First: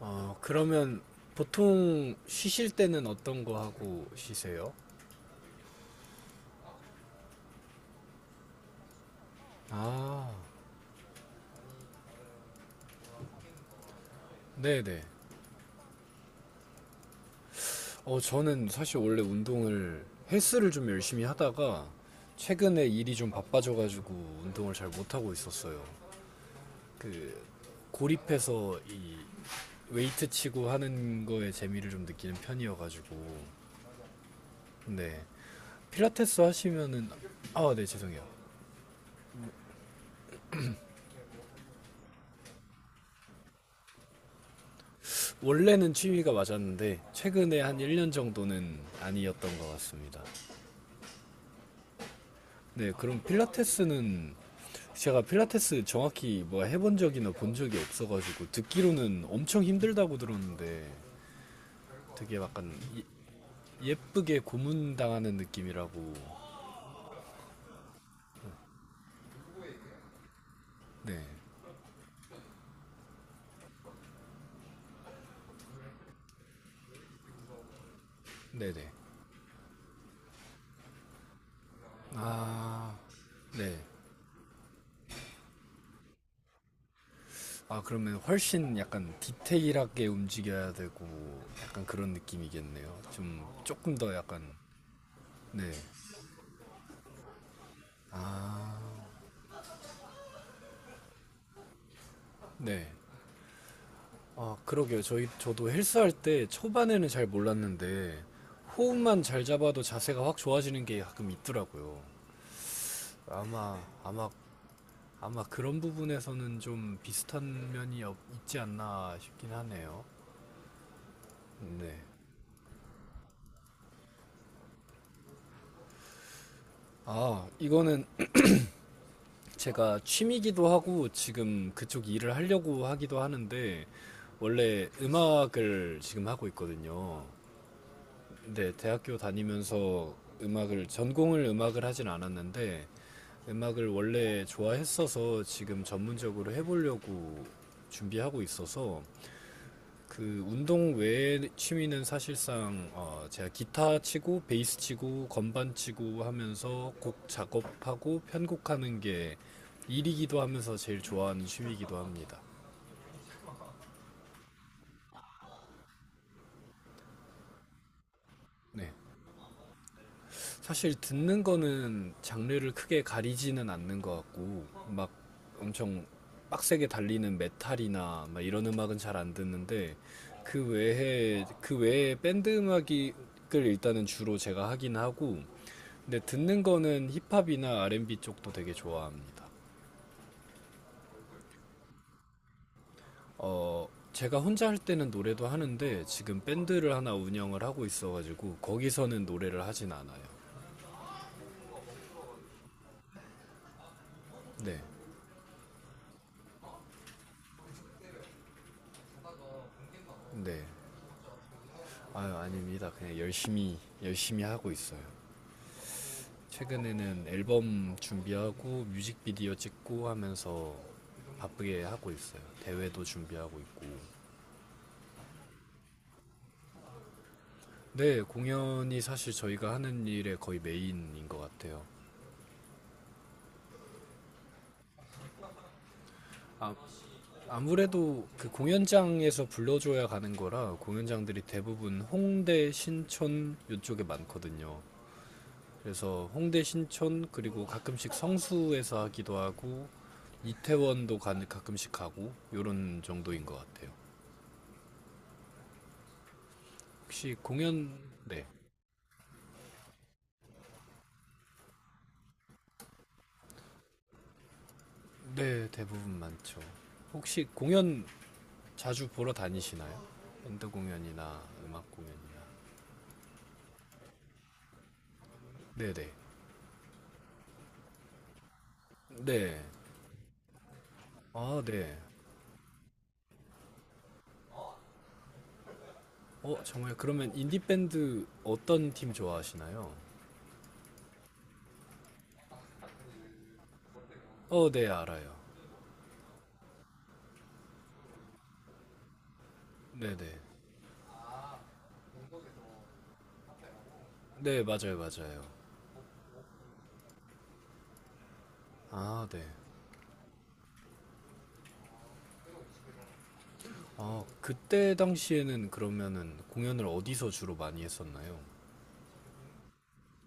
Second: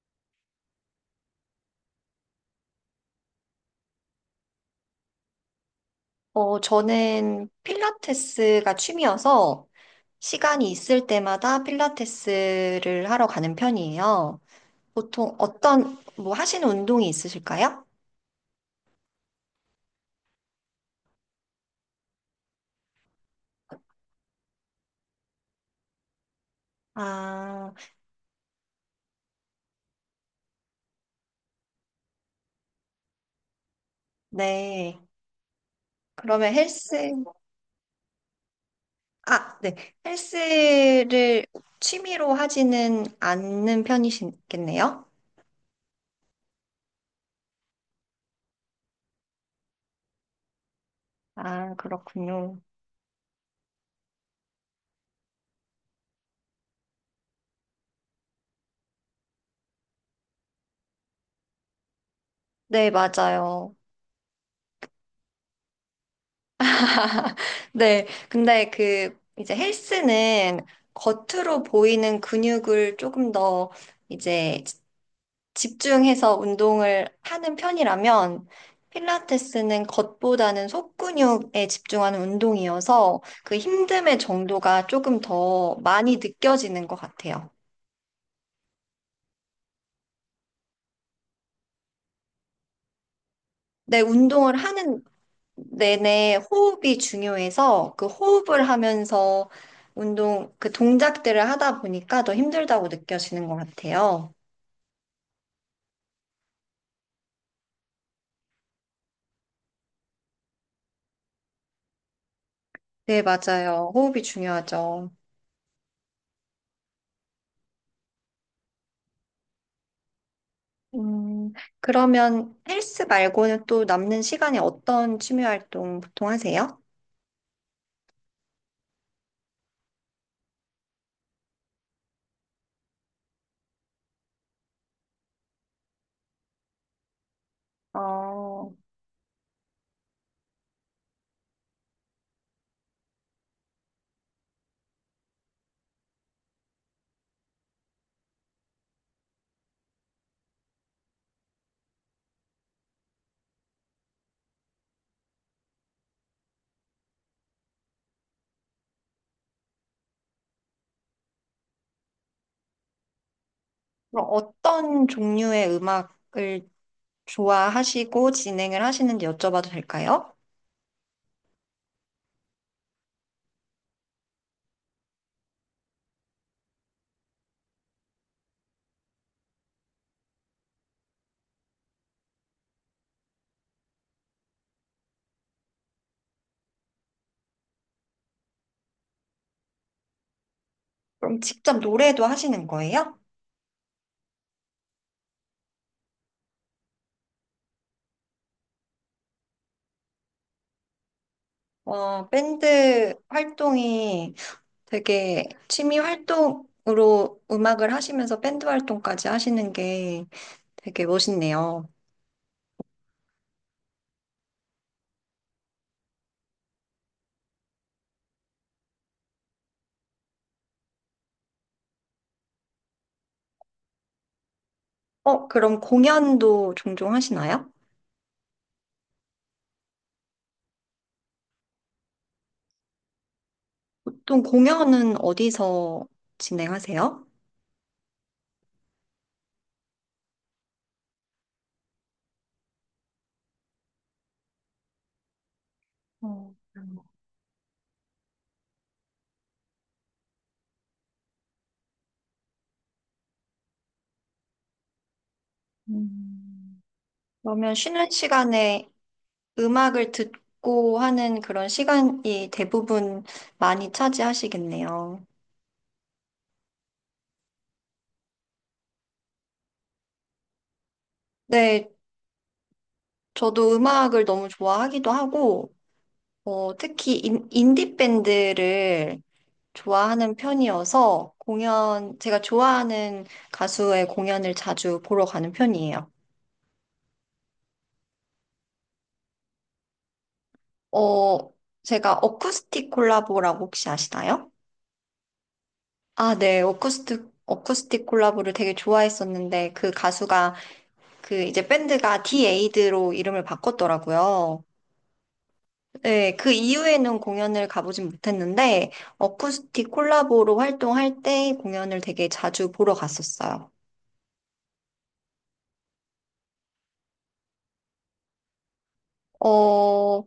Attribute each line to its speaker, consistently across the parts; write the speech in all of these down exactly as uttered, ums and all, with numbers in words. Speaker 1: 어, 그러면 보통 쉬실 때는 어떤 거 하고 쉬세요?
Speaker 2: 어, 저는 필라테스가 취미여서
Speaker 1: 아,
Speaker 2: 시간이 있을 때마다 필라테스를 하러 가는 편이에요.
Speaker 1: 네네.
Speaker 2: 보통 어떤, 뭐 하시는 운동이 있으실까요?
Speaker 1: 어, 저는 사실 원래 운동을, 헬스를 좀 열심히 하다가 최근에 일이 좀 바빠져가지고 운동을 잘 못하고 있었어요. 그,
Speaker 2: 아,
Speaker 1: 고립해서 이 웨이트 치고 하는 거에 재미를 좀 느끼는 편이어가지고.
Speaker 2: 네.
Speaker 1: 네. 필라테스
Speaker 2: 그러면
Speaker 1: 하시면은,
Speaker 2: 헬스,
Speaker 1: 아, 네, 죄송해요.
Speaker 2: 아, 네. 헬스를 취미로 하지는 않는 편이시겠네요?
Speaker 1: 원래는 취미가 맞았는데 최근에 한 일 년 정도는 아니었던 것 같습니다.
Speaker 2: 아, 그렇군요.
Speaker 1: 네, 그럼 필라테스는 제가 필라테스 정확히 뭐 해본 적이나 본 적이 없어가지고 듣기로는 엄청 힘들다고 들었는데 되게 약간
Speaker 2: 네,
Speaker 1: 예-
Speaker 2: 맞아요.
Speaker 1: 예쁘게 고문당하는 느낌이라고.
Speaker 2: 네, 근데 그 이제 헬스는
Speaker 1: 네,
Speaker 2: 겉으로 보이는 근육을 조금 더 이제 집중해서 운동을 하는 편이라면
Speaker 1: 네네.
Speaker 2: 필라테스는 겉보다는 속근육에 집중하는
Speaker 1: 아,
Speaker 2: 운동이어서 그
Speaker 1: 네.
Speaker 2: 힘듦의 정도가 조금 더 많이 느껴지는 것 같아요.
Speaker 1: 아, 그러면 훨씬 약간 디테일하게 움직여야 되고 약간 그런 느낌이겠네요. 좀 조금
Speaker 2: 네,
Speaker 1: 더 약간.
Speaker 2: 운동을 하는
Speaker 1: 네.
Speaker 2: 내내 호흡이 중요해서 그 호흡을
Speaker 1: 아,
Speaker 2: 하면서 운동, 그 동작들을 하다 보니까 더 힘들다고
Speaker 1: 네.
Speaker 2: 느껴지는 것 같아요.
Speaker 1: 아, 그러게요. 저희, 저도 헬스할 때 초반에는 잘 몰랐는데, 호흡만 잘 잡아도 자세가 확 좋아지는 게 가끔 있더라고요.
Speaker 2: 네,
Speaker 1: 아마,
Speaker 2: 맞아요. 호흡이
Speaker 1: 아마,
Speaker 2: 중요하죠.
Speaker 1: 아마 그런 부분에서는 좀 비슷한 면이 없- 있지 않나 싶긴 하네요.
Speaker 2: 음,
Speaker 1: 네.
Speaker 2: 그러면 헬스 말고는 또 남는 시간에 어떤 취미 활동 보통 하세요?
Speaker 1: 아, 이거는 제가 취미기도 하고 지금 그쪽 일을 하려고 하기도 하는데, 원래 음악을 지금 하고 있거든요.
Speaker 2: 어,
Speaker 1: 네, 대학교 다니면서 음악을 전공을 음악을 하진 않았는데 음악을 원래 좋아했어서 지금 전문적으로 해보려고 준비하고 있어서 그 운동 외의 취미는 사실상 어, 제가 기타 치고 베이스 치고 건반 치고 하면서 곡 작업하고 편곡하는 게 일이기도 하면서 제일 좋아하는 취미이기도 합니다.
Speaker 2: 그럼 어떤 종류의 음악을 좋아하시고 진행을
Speaker 1: 네.
Speaker 2: 하시는지 여쭤봐도 될까요?
Speaker 1: 사실 듣는 거는 장르를 크게 가리지는 않는 것 같고 막 엄청 빡세게 달리는 메탈이나 막 이런 음악은 잘 안 듣는데 그 외에 그 외에 밴드 음악을 일단은 주로 제가 하긴 하고 근데 듣는 거는 힙합이나 알앤비 쪽도 되게 좋아합니다.
Speaker 2: 그럼 직접 노래도 하시는 거예요?
Speaker 1: 어, 제가 혼자 할 때는 노래도 하는데 지금 밴드를 하나 운영을 하고 있어가지고 거기서는 노래를 하진 않아요.
Speaker 2: 어, 밴드 활동이
Speaker 1: 네,
Speaker 2: 되게 취미 활동으로 음악을 하시면서 밴드 활동까지 하시는 게
Speaker 1: 네.
Speaker 2: 되게 멋있네요.
Speaker 1: 아유, 아닙니다. 그냥 열심히, 열심히 하고 있어요. 최근에는 앨범 준비하고 뮤직비디오 찍고 하면서 바쁘게 하고 있어요. 대회도 준비하고 있고.
Speaker 2: 어, 그럼 공연도 종종 하시나요?
Speaker 1: 네, 공연이 사실 저희가 하는 일의 거의 메인인 것 같아요.
Speaker 2: 보통 공연은 어디서
Speaker 1: 아,
Speaker 2: 진행하세요?
Speaker 1: 아무래도 그 공연장에서 불러줘야 가는 거라 공연장들이 대부분 홍대, 신촌 이쪽에 많거든요. 그래서
Speaker 2: 어,
Speaker 1: 홍대 신촌 그리고 가끔씩 성수에서 하기도 하고 이태원도 가, 가끔씩 가고 요런 정도인 것 같아요.
Speaker 2: 음,
Speaker 1: 혹시
Speaker 2: 그러면
Speaker 1: 공연
Speaker 2: 쉬는
Speaker 1: 네.
Speaker 2: 시간에 음악을 듣고 하는 그런 시간이 대부분 많이 차지하시겠네요.
Speaker 1: 네, 대부분 많죠. 혹시 공연 자주 보러 다니시나요? 밴드 공연이나 음악
Speaker 2: 네,
Speaker 1: 공연이나.
Speaker 2: 저도 음악을 너무 좋아하기도 하고,
Speaker 1: 네, 네.
Speaker 2: 어, 특히 인, 인디 밴드를
Speaker 1: 네.
Speaker 2: 좋아하는 편이어서
Speaker 1: 아, 네.
Speaker 2: 공연, 제가 좋아하는 가수의 공연을 자주 보러 가는 편이에요.
Speaker 1: 어, 정말 그러면 인디 밴드 어떤 팀 좋아하시나요?
Speaker 2: 어, 제가 어쿠스틱 콜라보라고 혹시 아시나요?
Speaker 1: 어, 네, 알아요.
Speaker 2: 아, 네. 어쿠스틱, 어쿠스틱 콜라보를 되게 좋아했었는데 그
Speaker 1: 네, 네.
Speaker 2: 가수가 그 이제 밴드가 디에이드로 이름을
Speaker 1: 네,
Speaker 2: 바꿨더라고요.
Speaker 1: 맞아요, 맞아요.
Speaker 2: 네. 그 이후에는 공연을 가보진 못했는데
Speaker 1: 아, 네.
Speaker 2: 어쿠스틱 콜라보로 활동할 때 공연을 되게 자주 보러 갔었어요.
Speaker 1: 아, 그때 당시에는 그러면은 공연을 어디서 주로 많이 했었나요?
Speaker 2: 어,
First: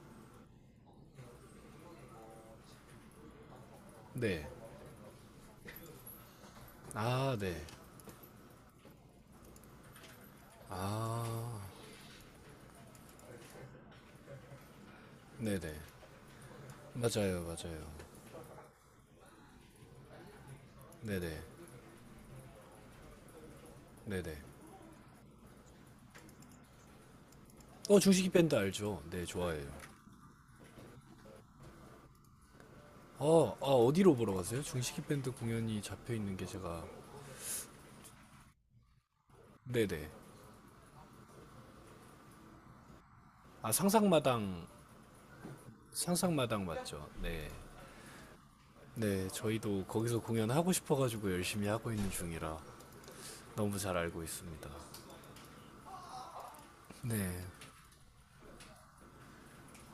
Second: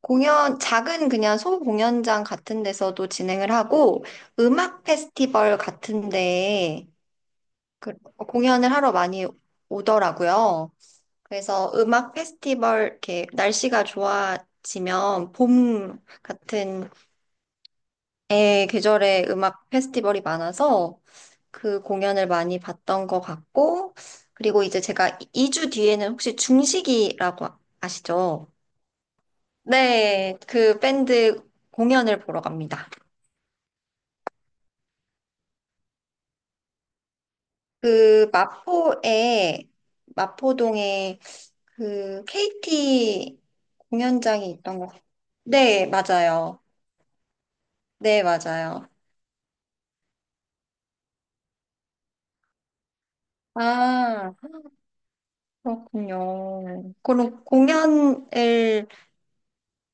Speaker 2: 공연, 작은 그냥 소공연장 같은 데서도 진행을 하고
Speaker 1: 네.
Speaker 2: 음악 페스티벌 같은 데에
Speaker 1: 아, 네.
Speaker 2: 그, 어, 공연을 하러 많이 오더라고요.
Speaker 1: 아,
Speaker 2: 그래서 음악 페스티벌, 이렇게 날씨가 좋아지면
Speaker 1: 네네.
Speaker 2: 봄 같은
Speaker 1: 맞아요, 맞아요.
Speaker 2: 애 계절에 음악 페스티벌이 많아서
Speaker 1: 네네.
Speaker 2: 그 공연을 많이 봤던 것 같고,
Speaker 1: 네네.
Speaker 2: 그리고 이제 제가 이 주 뒤에는 혹시 중식이라고
Speaker 1: 어, 중식이
Speaker 2: 아시죠?
Speaker 1: 밴드 알죠? 네, 좋아해요.
Speaker 2: 네, 그 밴드 공연을 보러 갑니다.
Speaker 1: 어, 아, 어디로 보러 가세요? 중식이 밴드 공연이 잡혀 있는 게 제가.
Speaker 2: 그 마포에,
Speaker 1: 네네.
Speaker 2: 마포동에 그 케이티
Speaker 1: 아,
Speaker 2: 공연장이
Speaker 1: 상상마당,
Speaker 2: 있던 것. 네, 맞아요.
Speaker 1: 상상마당 맞죠? 네.
Speaker 2: 네, 맞아요.
Speaker 1: 네, 저희도 거기서 공연하고 싶어가지고 열심히 하고 있는 중이라 너무 잘 알고
Speaker 2: 아,
Speaker 1: 있습니다.
Speaker 2: 그렇군요.
Speaker 1: 네.
Speaker 2: 그럼 공연을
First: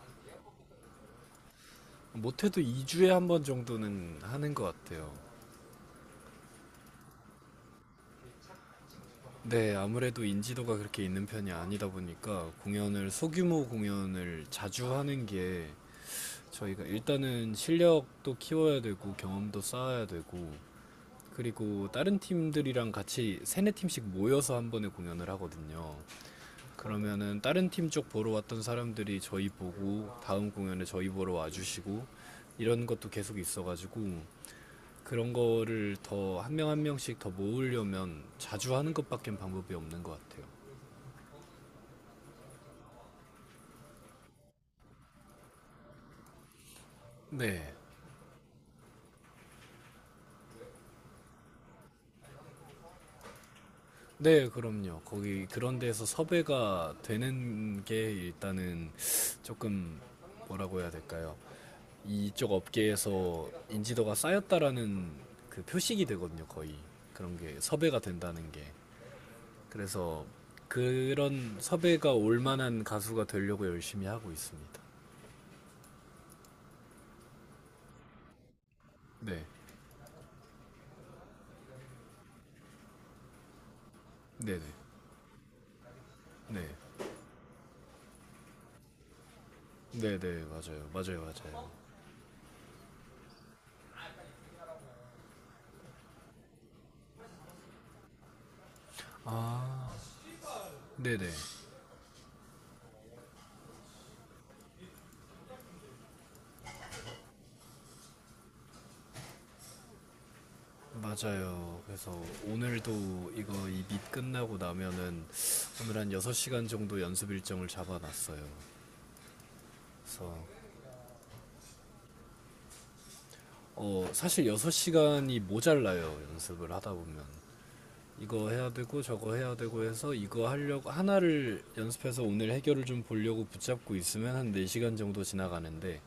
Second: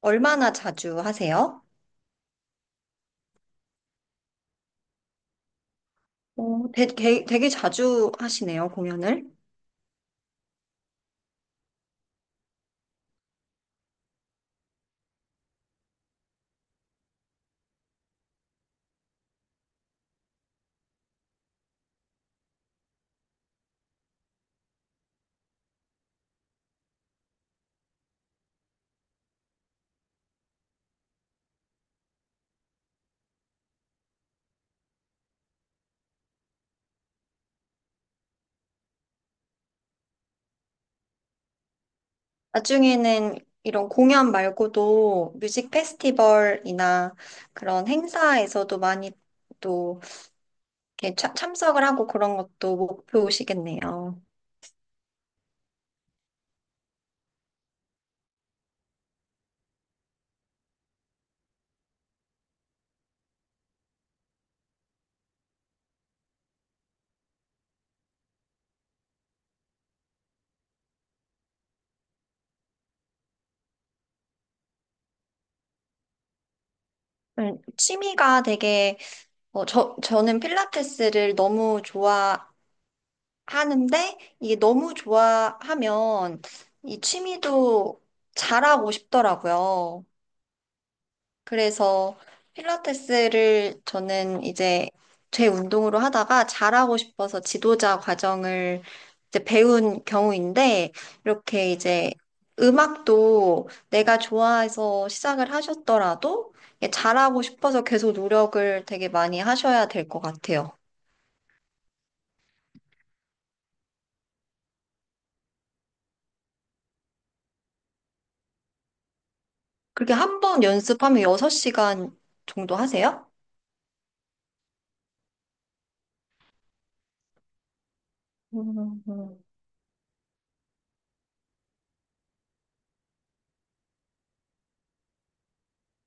Speaker 2: 얼마나 자주 하세요?
Speaker 1: 못해도 이 주에 한 번 정도는 하는 것 같아요.
Speaker 2: 어, 되, 게- 되게 자주 하시네요, 공연을.
Speaker 1: 네, 아무래도 인지도가 그렇게 있는 편이 아니다 보니까 공연을, 소규모 공연을 자주 하는 게 저희가 일단은 실력도 키워야 되고 경험도 쌓아야 되고 그리고 다른 팀들이랑 같이 세네 팀씩 모여서 한 번에 공연을 하거든요. 그러면은 다른 팀 쪽 보러 왔던 사람들이 저희 보고 다음 공연에 저희 보러 와주시고 이런 것도 계속 있어가지고 그런 거를 더 한 명 한 명씩 더 모으려면 자주 하는 것밖엔 방법이 없는 것 같아요.
Speaker 2: 나중에는 이런 공연 말고도 뮤직 페스티벌이나
Speaker 1: 네.
Speaker 2: 그런 행사에서도 많이 또 이렇게 참- 참석을 하고 그런 것도 목표시겠네요.
Speaker 1: 네, 그럼요. 거기 그런 데서 섭외가 되는 게 일단은 조금 뭐라고 해야 될까요? 이쪽 업계에서 인지도가 쌓였다라는 그 표식이 되거든요, 거의. 그런 게 섭외가 된다는 게. 그래서 그런 섭외가 올 만한 가수가 되려고 열심히 하고 있습니다.
Speaker 2: 음, 취미가 되게,
Speaker 1: 네.
Speaker 2: 어, 저, 저는 필라테스를 너무 하는데 이게
Speaker 1: 네네.
Speaker 2: 너무 좋아하면
Speaker 1: 네.
Speaker 2: 이 취미도 잘하고 싶더라고요.
Speaker 1: 네네 맞아요 맞아요 맞아요.
Speaker 2: 그래서 필라테스를 저는 이제 제 운동으로 하다가 잘하고 싶어서 지도자 과정을 이제
Speaker 1: 아,
Speaker 2: 배운 경우인데
Speaker 1: 네네
Speaker 2: 이렇게 이제 음악도 내가 좋아해서 시작을 하셨더라도 이게 잘하고 싶어서 계속 노력을 되게 많이 하셔야 될 것 같아요.
Speaker 1: 맞아요. 그래서 오늘도 이거 이 밑 끝나고 나면은 오늘 한 여섯 시간 정도 연습 일정을 잡아놨어요.
Speaker 2: 그렇게
Speaker 1: 그래서
Speaker 2: 한 번 연습하면 여섯 시간 정도 하세요?
Speaker 1: 어 사실 여섯 시간이 모자라요. 연습을 하다 보면 이거 해야
Speaker 2: 음,
Speaker 1: 되고 저거
Speaker 2: 음.
Speaker 1: 해야 되고 해서 이거 하려고 하나를 연습해서 오늘 해결을 좀 보려고 붙잡고 있으면 한 네 시간 정도 지나가는데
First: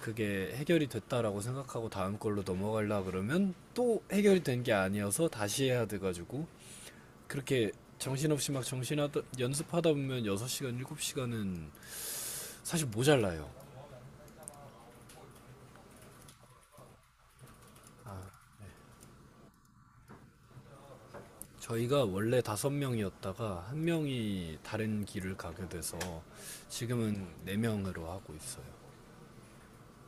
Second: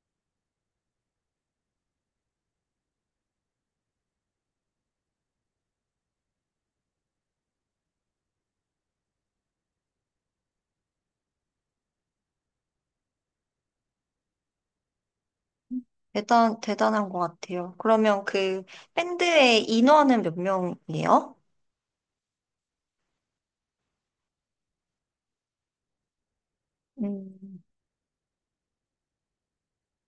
Speaker 1: 그게 해결이 됐다라고 생각하고 다음 걸로 넘어가려 그러면 또 해결이 된게 아니어서 다시 해야 돼가지고 그렇게 정신없이 막 정신하다 연습하다 보면 여섯 시간, 일곱 시간은 사실 모자라요.
Speaker 2: 대단, 대단한 것 같아요. 그러면 그 밴드의 인원은 몇 명이에요?
Speaker 1: 저희가 원래 다섯 명이었다가 한 명이 다른 길을 가게 돼서 지금은 네
Speaker 2: 음,
Speaker 1: 명으로 하고 있어요.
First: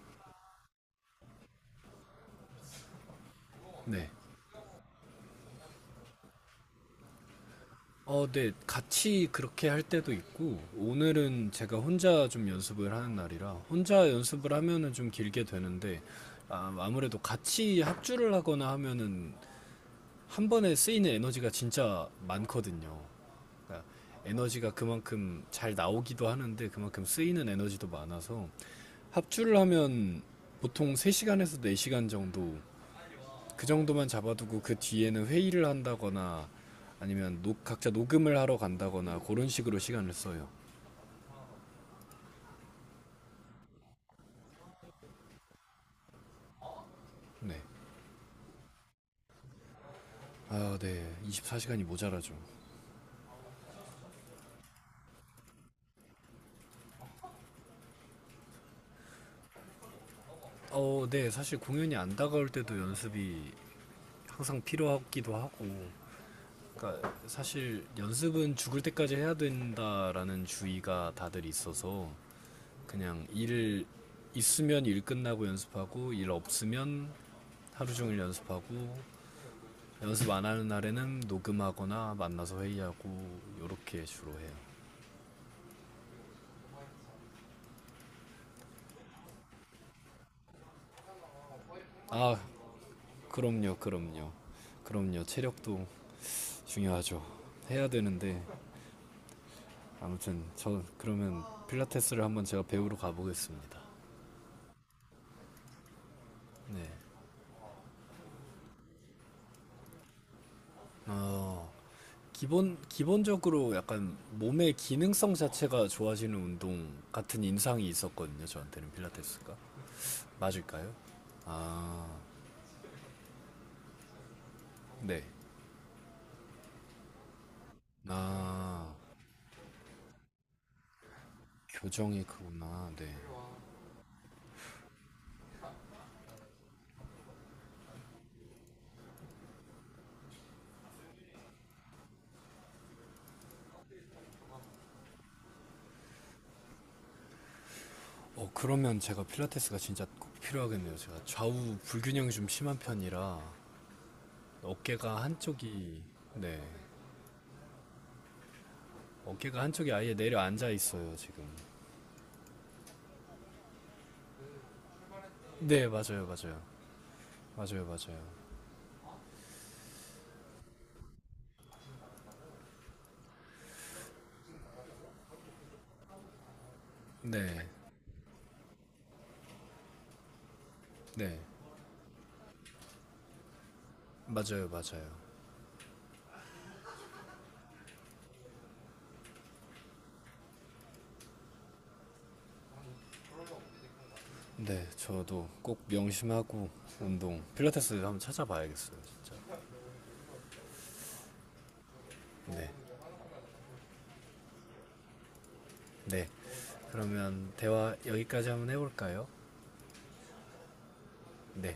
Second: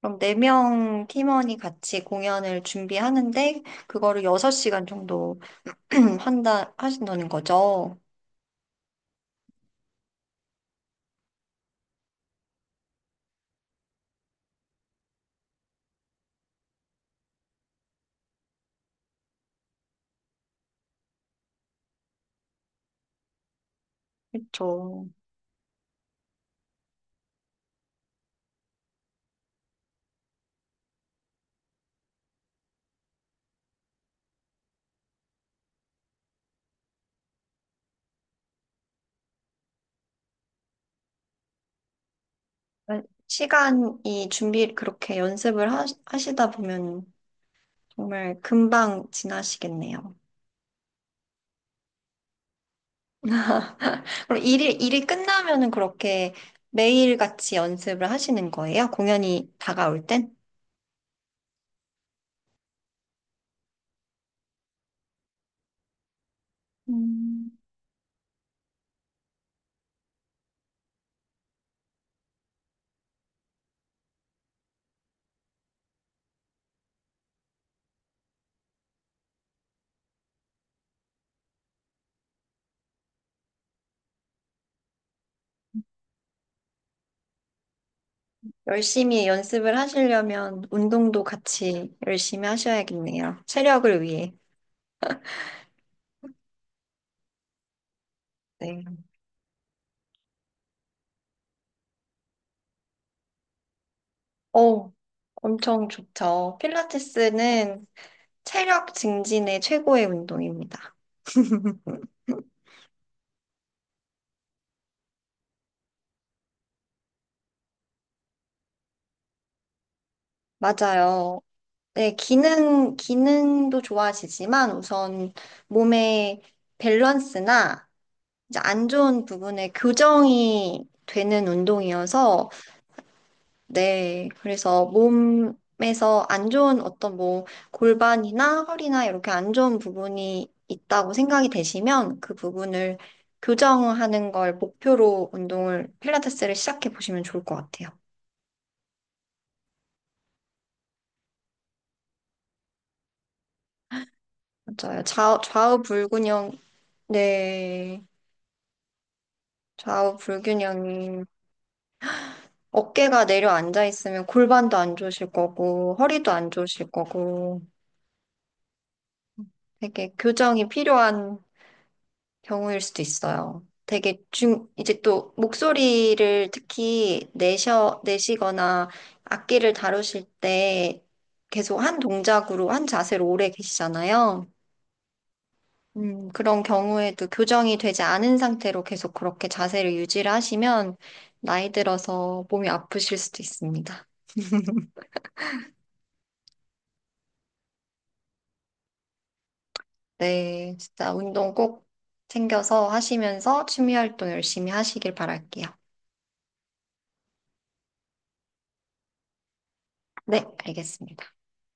Speaker 2: 그럼 네 명 팀원이 같이 공연을 준비하는데,
Speaker 1: 네.
Speaker 2: 그거를 여섯 시간 정도 한다, 하신다는 거죠?
Speaker 1: 어, 네. 같이 그렇게 할 때도 있고, 오늘은 제가 혼자 좀 연습을 하는 날이라, 혼자 연습을 하면은 좀 길게 되는데, 아, 아무래도 같이 합주를 하거나 하면은 한 번에 쓰이는 에너지가 진짜 많거든요. 그러니까 에너지가
Speaker 2: 그렇죠.
Speaker 1: 그만큼 잘 나오기도 하는데, 그만큼 쓰이는 에너지도 많아서, 합주를 하면 보통 세 시간에서 네 시간 정도 그 정도만 잡아두고 그 뒤에는 회의를 한다거나 아니면 녹- 각자 녹음을 하러 간다거나 그런 식으로 시간을 써요.
Speaker 2: 시간이 준비, 그렇게 연습을 하, 하시다 보면
Speaker 1: 네.
Speaker 2: 정말 금방 지나시겠네요.
Speaker 1: 아, 네. 이십사 시간이 모자라죠.
Speaker 2: 그럼 일이, 일이 끝나면은 그렇게 매일같이 연습을 하시는 거예요? 공연이 다가올 땐?
Speaker 1: 어, 네. 사실 공연이 안 다가올 때도 연습이 항상 필요하기도 하고. 그러니까
Speaker 2: 음.
Speaker 1: 사실 연습은 죽을 때까지 해야 된다라는 주의가 다들 있어서 그냥 일 있으면 일 끝나고 연습하고 일 없으면 하루 종일 연습하고 연습 안 하는 날에는 녹음하거나 만나서 회의하고 요렇게 주로 해요.
Speaker 2: 열심히 연습을 하시려면 운동도 같이
Speaker 1: 아,
Speaker 2: 열심히 하셔야겠네요.
Speaker 1: 그럼요,
Speaker 2: 체력을
Speaker 1: 그럼요.
Speaker 2: 위해.
Speaker 1: 그럼요. 체력도 중요하죠. 해야 되는데
Speaker 2: 네.
Speaker 1: 아무튼 저 그러면 필라테스를 한번 제가 배우러 가보겠습니다.
Speaker 2: 어, 엄청 좋죠.
Speaker 1: 네.
Speaker 2: 필라테스는 체력 증진의 최고의 운동입니다.
Speaker 1: 어, 기본 기본적으로 약간 몸의 기능성 자체가 좋아지는 운동 같은 인상이 있었거든요. 저한테는 필라테스가 맞을까요?
Speaker 2: 맞아요.
Speaker 1: 아,
Speaker 2: 네, 기능, 기능도 좋아지지만
Speaker 1: 네.
Speaker 2: 우선 몸의 밸런스나 이제
Speaker 1: 아,
Speaker 2: 안 좋은 부분에 교정이 되는
Speaker 1: 교정이
Speaker 2: 운동이어서,
Speaker 1: 그구나. 네.
Speaker 2: 네. 그래서 몸에서 안 좋은 어떤 뭐 골반이나 허리나 이렇게 안 좋은 부분이 있다고 생각이 되시면 그 부분을 교정하는 걸 목표로 운동을, 필라테스를 시작해 보시면 좋을 것 같아요.
Speaker 1: 어, 그러면 제가 필라테스가 진짜 꼭 필요하겠네요. 제가 좌우 불균형이 좀 심한 편이라
Speaker 2: 맞아요.
Speaker 1: 어깨가
Speaker 2: 좌, 좌우
Speaker 1: 한쪽이
Speaker 2: 불균형,
Speaker 1: 네.
Speaker 2: 네.
Speaker 1: 어깨가 한쪽이 아예
Speaker 2: 좌우
Speaker 1: 내려앉아 있어요,
Speaker 2: 불균형이
Speaker 1: 지금.
Speaker 2: 어깨가 내려앉아 있으면 골반도 안 좋으실
Speaker 1: 네,
Speaker 2: 거고,
Speaker 1: 맞아요,
Speaker 2: 허리도 안
Speaker 1: 맞아요.
Speaker 2: 좋으실 거고,
Speaker 1: 맞아요, 맞아요.
Speaker 2: 되게 교정이 필요한 경우일 수도 있어요. 되게 중, 이제 또 목소리를 특히
Speaker 1: 네.
Speaker 2: 내셔, 내시거나 악기를 다루실 때
Speaker 1: 네.
Speaker 2: 계속 한 동작으로, 한 자세로 오래 계시잖아요.
Speaker 1: 맞아요, 맞아요.
Speaker 2: 음, 그런 경우에도 교정이 되지 않은 상태로 계속 그렇게 자세를 유지를 하시면 나이 들어서 몸이 아프실 수도 있습니다.
Speaker 1: 네, 저도 꼭 명심하고 운동 필라테스 한번 찾아봐야겠어요, 진짜.
Speaker 2: 네, 진짜 운동 꼭
Speaker 1: 네.
Speaker 2: 챙겨서 하시면서 취미 활동 열심히 하시길 바랄게요.
Speaker 1: 네. 그러면 대화 여기까지 한번 해볼까요?
Speaker 2: 네, 알겠습니다.
Speaker 1: 네.